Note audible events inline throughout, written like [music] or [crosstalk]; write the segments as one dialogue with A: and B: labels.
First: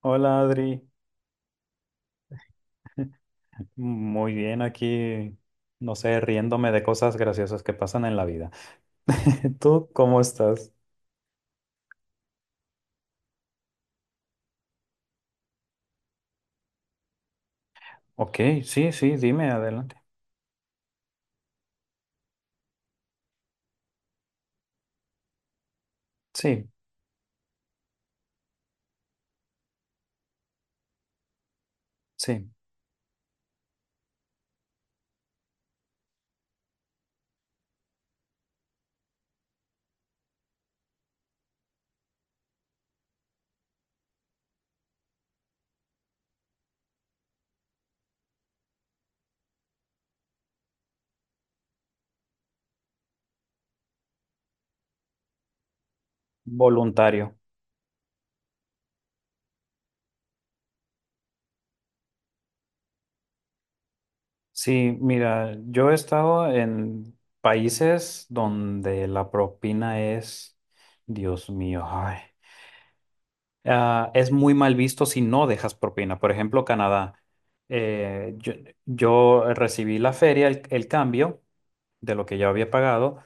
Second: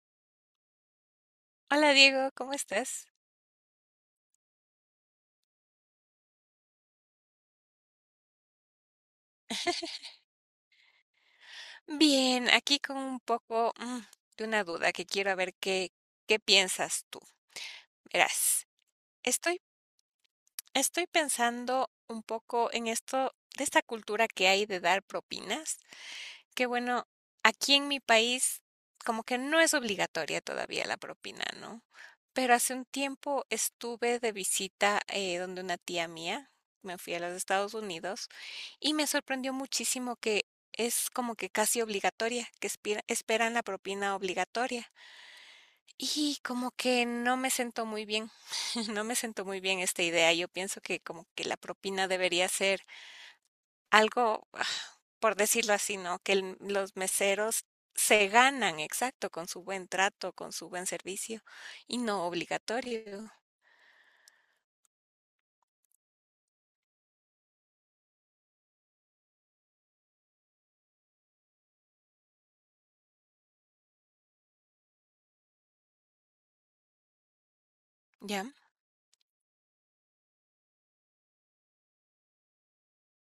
A: Hola Adri,
B: Hola Diego, ¿cómo estás?
A: [laughs] muy bien aquí, no sé, riéndome de cosas graciosas que pasan en la vida. [laughs] ¿Tú cómo estás?
B: Bien, aquí con un poco de una duda que quiero a ver qué piensas tú.
A: Ok,
B: Verás,
A: sí, sí, dime,
B: estoy,
A: adelante.
B: estoy pensando un poco en esto de esta cultura que hay de dar propinas. Que
A: Sí,
B: bueno, aquí en mi país como que no es obligatoria todavía la propina, ¿no?
A: sí,
B: Pero hace un tiempo estuve de visita donde una tía mía, me fui a los Estados Unidos y me sorprendió muchísimo que es como que casi obligatoria, que esperan la propina obligatoria. Y como que no me sentó muy bien, [laughs] no me sentó muy bien esta idea. Yo pienso que como que la propina debería ser algo, por decirlo así, ¿no? Que el los
A: voluntario.
B: meseros se ganan, exacto, con su buen trato, con su buen servicio, y no obligatorio.
A: Sí, mira, yo he estado en países donde la propina es, Dios mío, ay. Ah, es muy mal visto si no dejas propina. Por ejemplo, Canadá. Eh,
B: Ya,
A: yo, yo recibí la feria, el cambio de lo que yo había pagado,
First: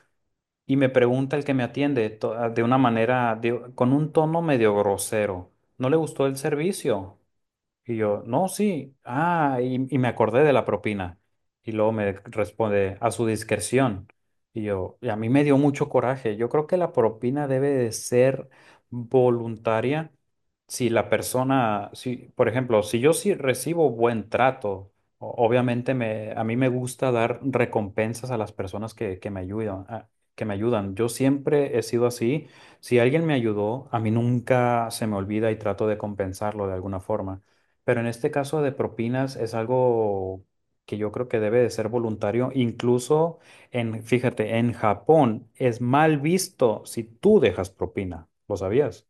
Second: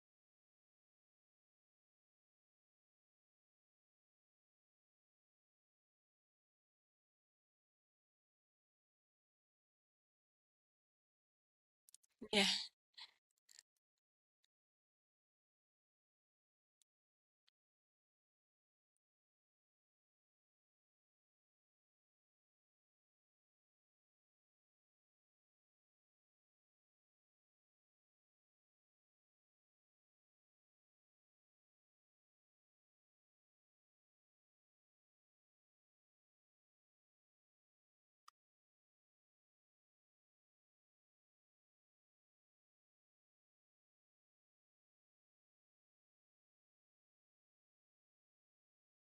A: y me pregunta el que me atiende de una manera, con un tono medio grosero. ¿No le gustó el servicio? Y yo, no, sí, y me acordé de la propina. Y luego me
B: ya.
A: responde, a su discreción. Y yo, y a mí me dio mucho coraje. Yo creo que la propina debe de ser voluntaria si la persona, si, por ejemplo, si yo sí recibo buen trato, obviamente me, a mí me gusta dar recompensas a las personas que me ayudan, que me ayudan. Yo siempre he sido así. Si alguien me ayudó, a mí nunca se me olvida y trato de compensarlo de alguna forma. Pero en este caso de propinas es algo que yo creo que debe de ser voluntario. Incluso fíjate, en Japón es mal visto si tú dejas propina. ¿Lo sabías?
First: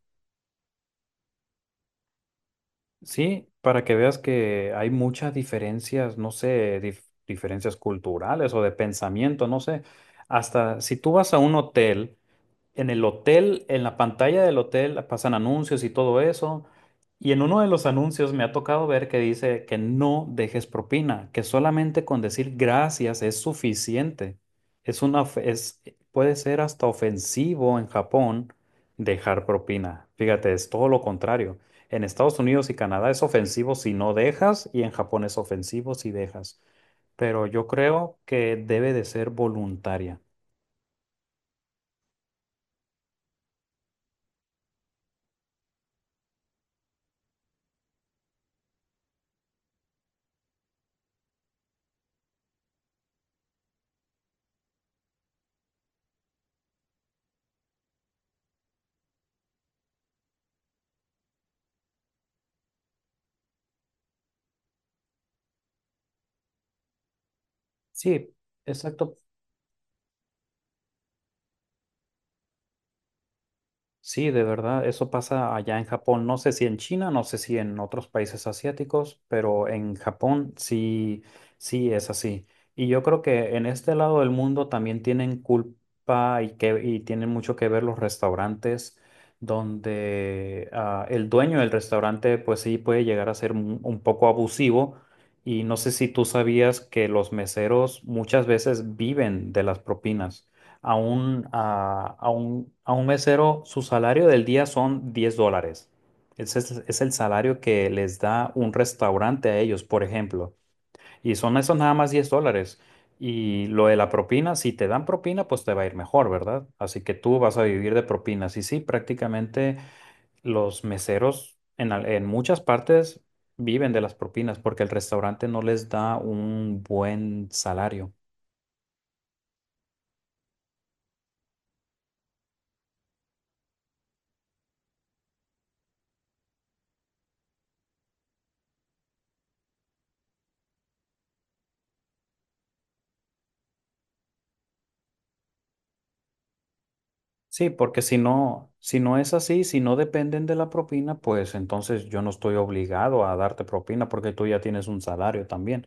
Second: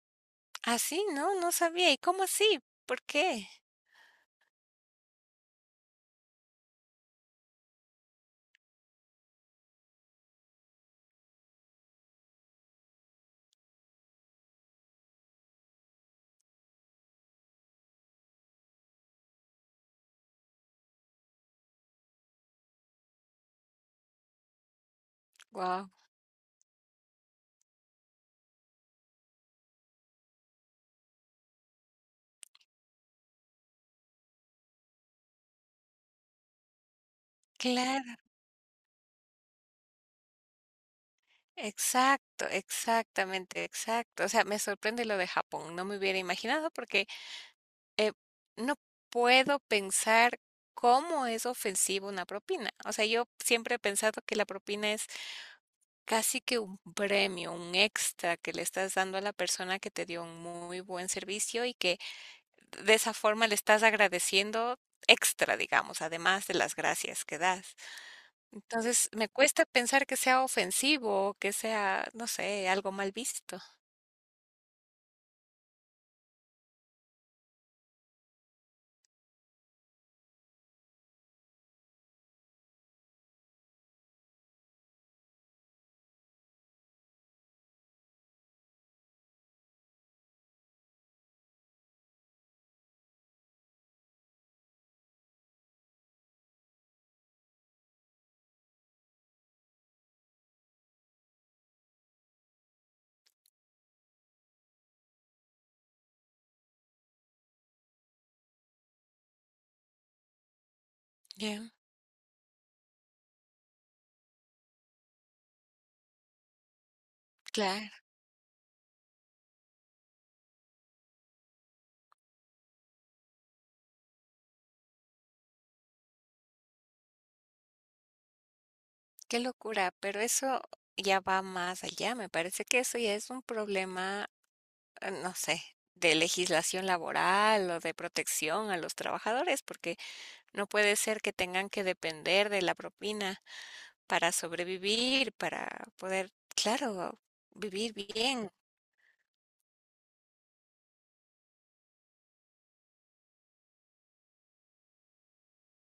B: Así. No, no sabía. ¿Y cómo así? ¿Por
A: Sí,
B: qué?
A: para que veas que hay muchas diferencias, no sé, diferencias culturales o de pensamiento, no sé. Hasta si tú vas a un hotel, en el hotel, en la pantalla del hotel pasan anuncios y todo eso. Y en uno de los anuncios me ha tocado ver que dice que no dejes propina, que solamente con decir gracias es suficiente. Es una,
B: Guau.
A: puede ser hasta ofensivo en Japón dejar propina. Fíjate, es todo lo contrario. En Estados Unidos y Canadá es ofensivo si no dejas y en Japón es ofensivo si dejas, pero yo
B: Claro,
A: creo que debe de ser voluntaria.
B: exacto, exactamente, exacto. O sea, me sorprende lo de Japón. No me hubiera imaginado porque, eh, no puedo pensar cómo es ofensivo una propina. O sea, yo siempre he pensado que la propina es casi que un premio, un extra que le estás dando a la persona que te dio un muy buen servicio y que de esa forma le estás agradeciendo extra, digamos, además de las gracias que das.
A: Sí,
B: Entonces,
A: exacto.
B: me cuesta pensar que sea ofensivo, que sea, no sé, algo mal visto.
A: Sí, de verdad, eso pasa allá en Japón. No sé si en China, no sé si en otros países asiáticos, pero en Japón sí, sí es así. Y yo creo que en este lado del mundo también tienen culpa y que y tienen mucho que ver los restaurantes donde el dueño del restaurante pues sí puede llegar a ser un poco abusivo. Y no sé si tú sabías que los meseros muchas veces viven de las propinas, a un mesero, su salario del día son 10 dólares. Es el salario que les da un restaurante a ellos, por ejemplo. Y son
B: Bien,
A: esos nada más 10 dólares. Y lo de la propina, si te dan propina, pues te va a ir mejor, ¿verdad? Así que tú vas a
B: claro,
A: vivir de propinas. Y sí, prácticamente los meseros en muchas partes viven de las propinas porque el restaurante no les da un buen salario.
B: qué locura, pero eso ya va más allá. Me parece que eso ya es un problema, no sé, de legislación laboral o de protección a los trabajadores, porque no puede ser que tengan que depender de la propina para sobrevivir, para poder, claro,
A: Sí,
B: vivir
A: porque
B: bien.
A: si no, es así, si no dependen de la propina, pues entonces yo no estoy obligado a darte propina porque tú ya tienes un salario también.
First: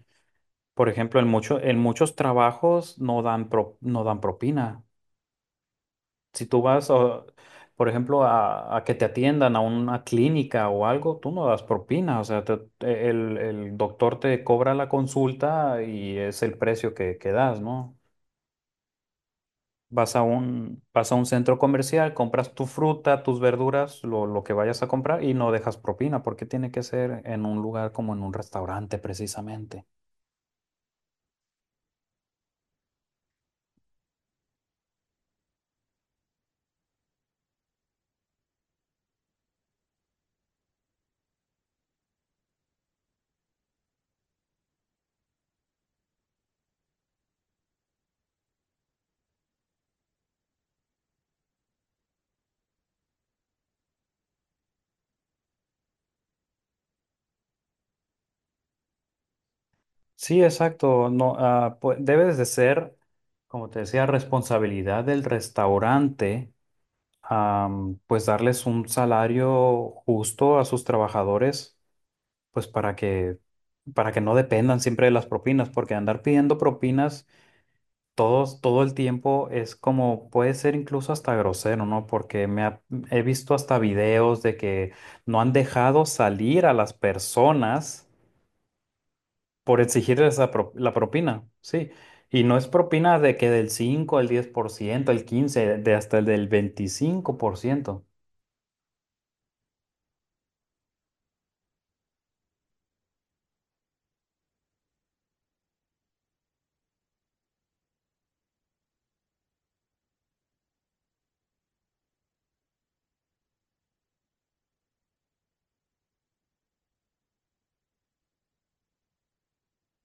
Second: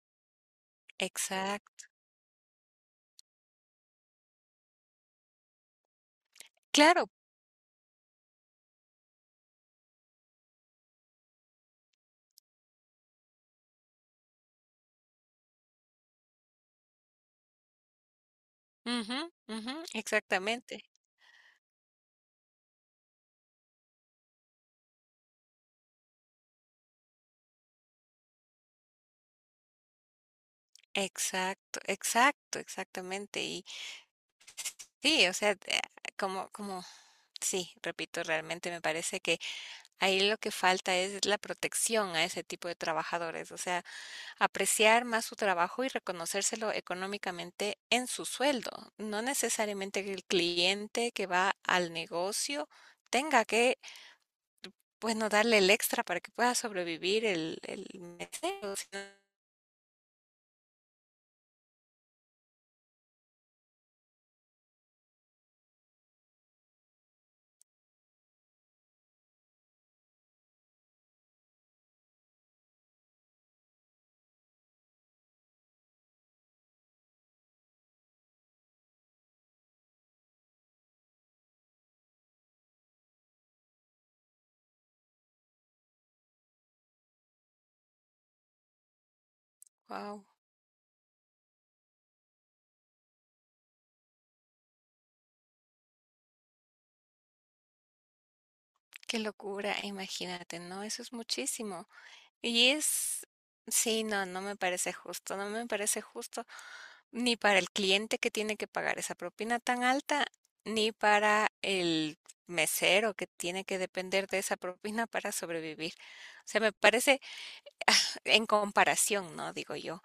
A: Por ejemplo, en
B: Exacto.
A: muchos trabajos no dan propina. Si tú vas,
B: Claro.
A: o, por ejemplo, a que te atiendan a una clínica o algo, tú no das propina. O sea, el doctor te cobra la consulta y es el precio que das, ¿no?
B: Ujú, ujú, exactamente.
A: Vas a un centro comercial, compras tu fruta, tus verduras, lo que vayas a comprar y no dejas propina, porque tiene que ser en un lugar como en un restaurante precisamente.
B: Exacto, exacto, exactamente. Y sí, o sea, como, sí, repito, realmente me parece que ahí lo que falta es la protección a ese tipo de trabajadores. O sea, apreciar más su trabajo y reconocérselo económicamente en su sueldo. No necesariamente que el cliente que va al negocio tenga que, bueno, darle el extra para que pueda sobrevivir el mesero.
A: Sí, exacto. No, pues, debes de ser, como te decía, responsabilidad del restaurante, pues darles un salario justo a sus trabajadores, pues para que, no dependan siempre de las propinas, porque andar pidiendo propinas todo el tiempo es como, puede ser incluso hasta grosero, ¿no? Porque he visto hasta videos de que no han dejado salir a las personas por
B: Wow,
A: exigirles la propina, sí. Y no es propina de que del 5 el 10% el 15 de hasta el del 25%.
B: qué locura, imagínate, ¿no? Eso es muchísimo. Y es, sí, no, no me parece justo, no me parece justo ni para el cliente que tiene que pagar esa propina tan alta, ni para el mesero que tiene que depender de esa propina para sobrevivir. O sea, me parece en comparación, ¿no? Digo yo,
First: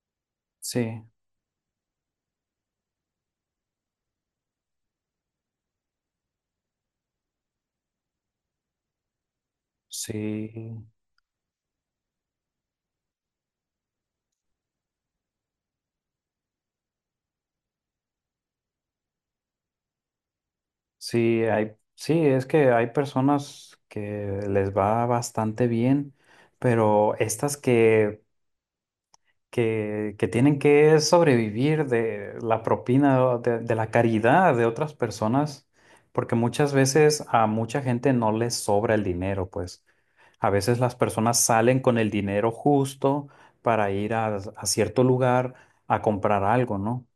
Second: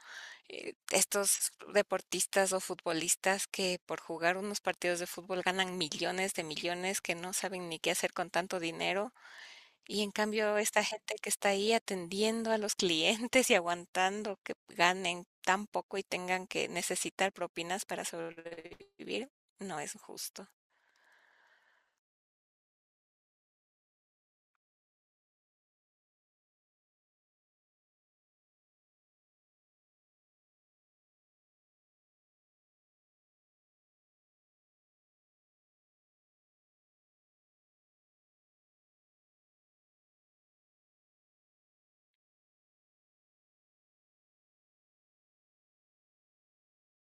A: Sí,
B: estos deportistas o futbolistas que por jugar unos partidos de fútbol ganan millones de millones, que no saben ni qué hacer con tanto dinero y en
A: sí,
B: cambio, esta gente que está ahí atendiendo a los clientes y aguantando que ganen tan poco y tengan que necesitar propinas para sobrevivir, no es justo.
A: sí, hay, sí, es que hay personas que les va bastante bien, pero estas que tienen que sobrevivir de la propina, de la caridad de otras personas, porque muchas veces a mucha gente no les sobra el dinero, pues a veces las personas salen con el dinero justo para ir a cierto lugar a comprar algo, ¿no?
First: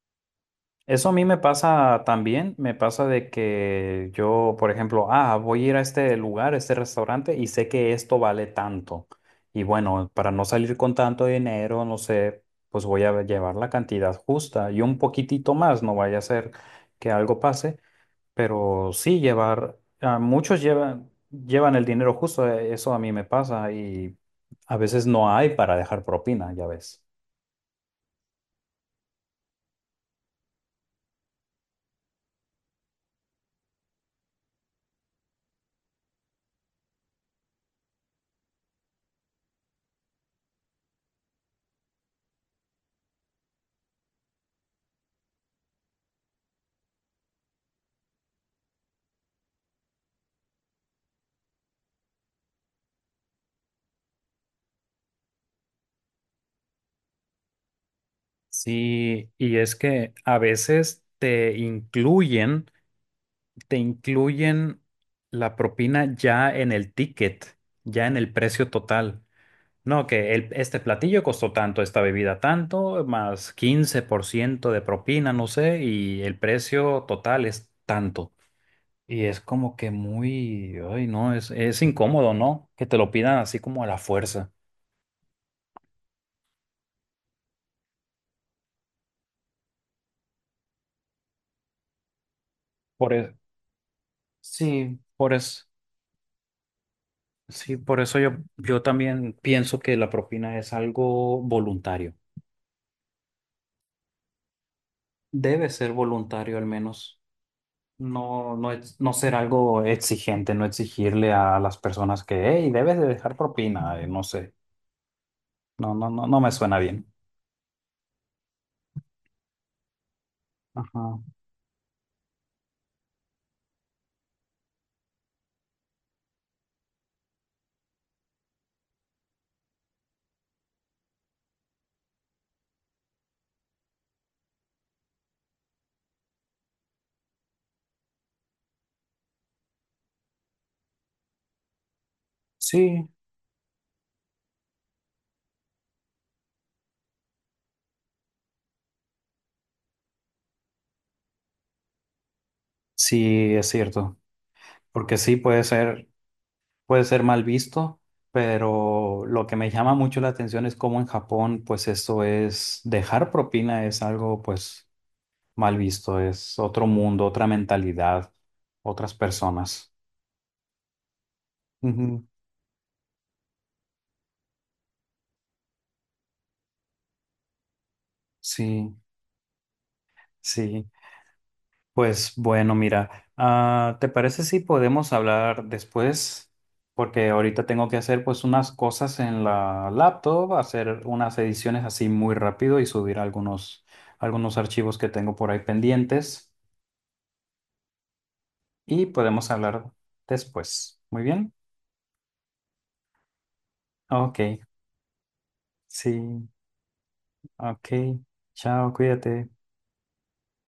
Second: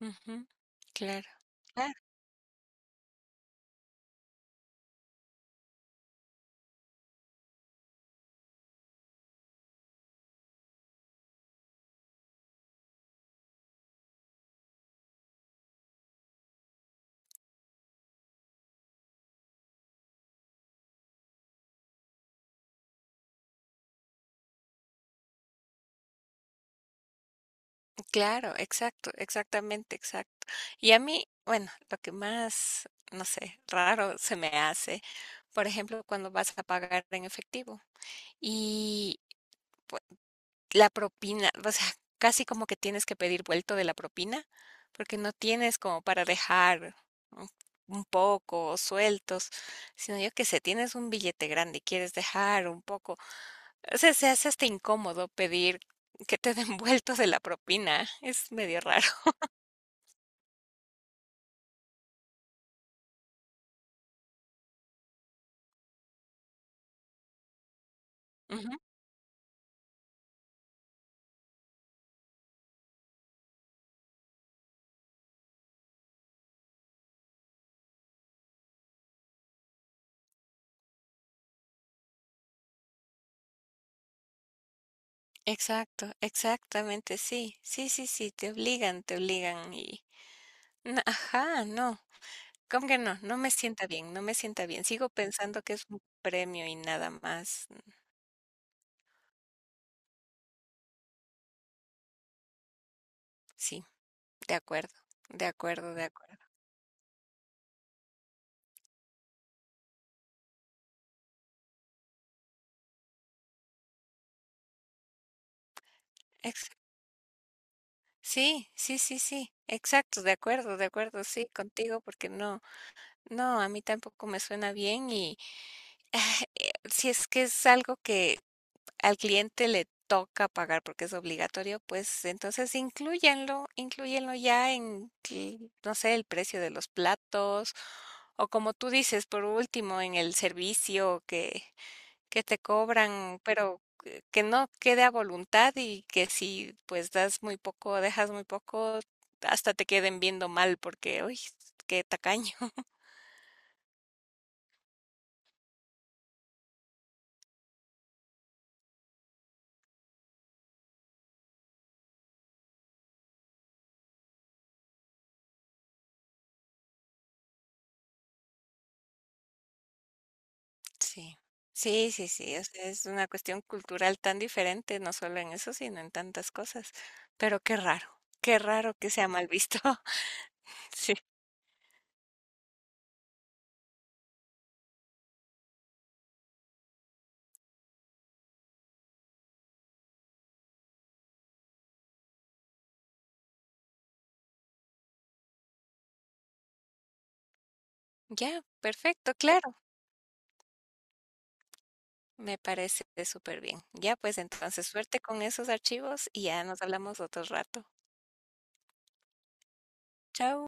B: Ujú.
A: Eso a mí
B: Claro.
A: me
B: Ah,
A: pasa también, me pasa de que yo, por ejemplo, voy a ir a este lugar, a este restaurante y sé que esto vale tanto. Y bueno, para no salir con tanto dinero, no sé, pues voy a llevar la cantidad justa y un poquitito más, no vaya a ser que algo pase, pero sí llevar, llevan el dinero justo, eso a mí me pasa y a veces no hay para dejar propina, ya ves.
B: claro. Exacto, exactamente, exacto. Y a mí, bueno, lo que más, no sé, raro se me hace, por ejemplo, cuando vas a pagar en efectivo. Y pues, la propina, o sea, casi como que tienes que pedir vuelto de la propina, porque no tienes como para dejar un un poco o sueltos, sino yo que sé, tienes un billete grande y quieres dejar un poco. O sea, se hace hasta incómodo pedir que te den [laughs] vuelto de la propina. Es medio raro.
A: Sí, y es que a veces te incluyen la propina ya en el ticket, ya en el precio
B: Ujú.
A: total. No, que este platillo costó tanto, esta bebida tanto, más 15% de propina, no sé, y el precio total es tanto. Y es como que muy, ay, no, es incómodo, ¿no? Que te lo pidan así como a la fuerza.
B: Exacto, exactamente, sí. Sí, sí, sí, te obligan y... no, ajá, no. ¿Cómo que
A: Por
B: no?
A: eso,
B: No me sienta bien, no me sienta bien.
A: sí,
B: Sigo
A: por
B: pensando
A: eso.
B: que es un premio y nada más.
A: Sí,
B: Mm.
A: por eso yo, también pienso que la propina es algo voluntario.
B: Sí, de acuerdo, de
A: Debe ser
B: acuerdo, de acuerdo.
A: voluntario al menos. No, no, no ser algo exigente, no exigirle a las personas que, hey, debes de dejar propina, no sé. No, no, no, no me
B: Ex
A: suena bien.
B: Sí, sí, sí, sí, exacto, de
A: Ajá.
B: acuerdo, sí, contigo, porque no, no, a mí tampoco me suena bien y, [sighs] ah, si es que es algo que al cliente le toca pagar porque es obligatorio, pues entonces inclúyenlo ya en, que, no sé, el precio de los platos o como tú dices, por último, en el servicio que te
A: Sí,
B: cobran, pero que no quede a voluntad y que si pues das muy poco, dejas muy poco, hasta te queden viendo mal porque, uy, qué tacaño.
A: sí, es cierto. Porque sí puede ser mal visto, pero lo que me llama mucho la atención es cómo en Japón, pues eso es, dejar propina es algo, mal visto, es otro mundo, otra mentalidad, otras personas.
B: Sí. Sí,
A: Ujú.
B: sí, sí, o sea, es una cuestión cultural tan diferente, no solo en eso, sino en tantas cosas. Pero qué raro
A: Sí,
B: que sea mal visto.
A: sí.
B: [laughs] Sí.
A: Pues bueno, mira, ¿te parece si podemos hablar después? Porque ahorita tengo que hacer pues unas cosas en la laptop, hacer unas ediciones así muy rápido y subir algunos archivos que tengo por ahí pendientes
B: Ya,
A: y
B: perfecto,
A: podemos
B: claro,
A: hablar después. Muy bien.
B: me parece súper bien. Ya, pues
A: Ok,
B: entonces suerte con esos archivos y
A: sí,
B: ya nos hablamos otro rato.
A: ok. Chao, cuídate.
B: Chao.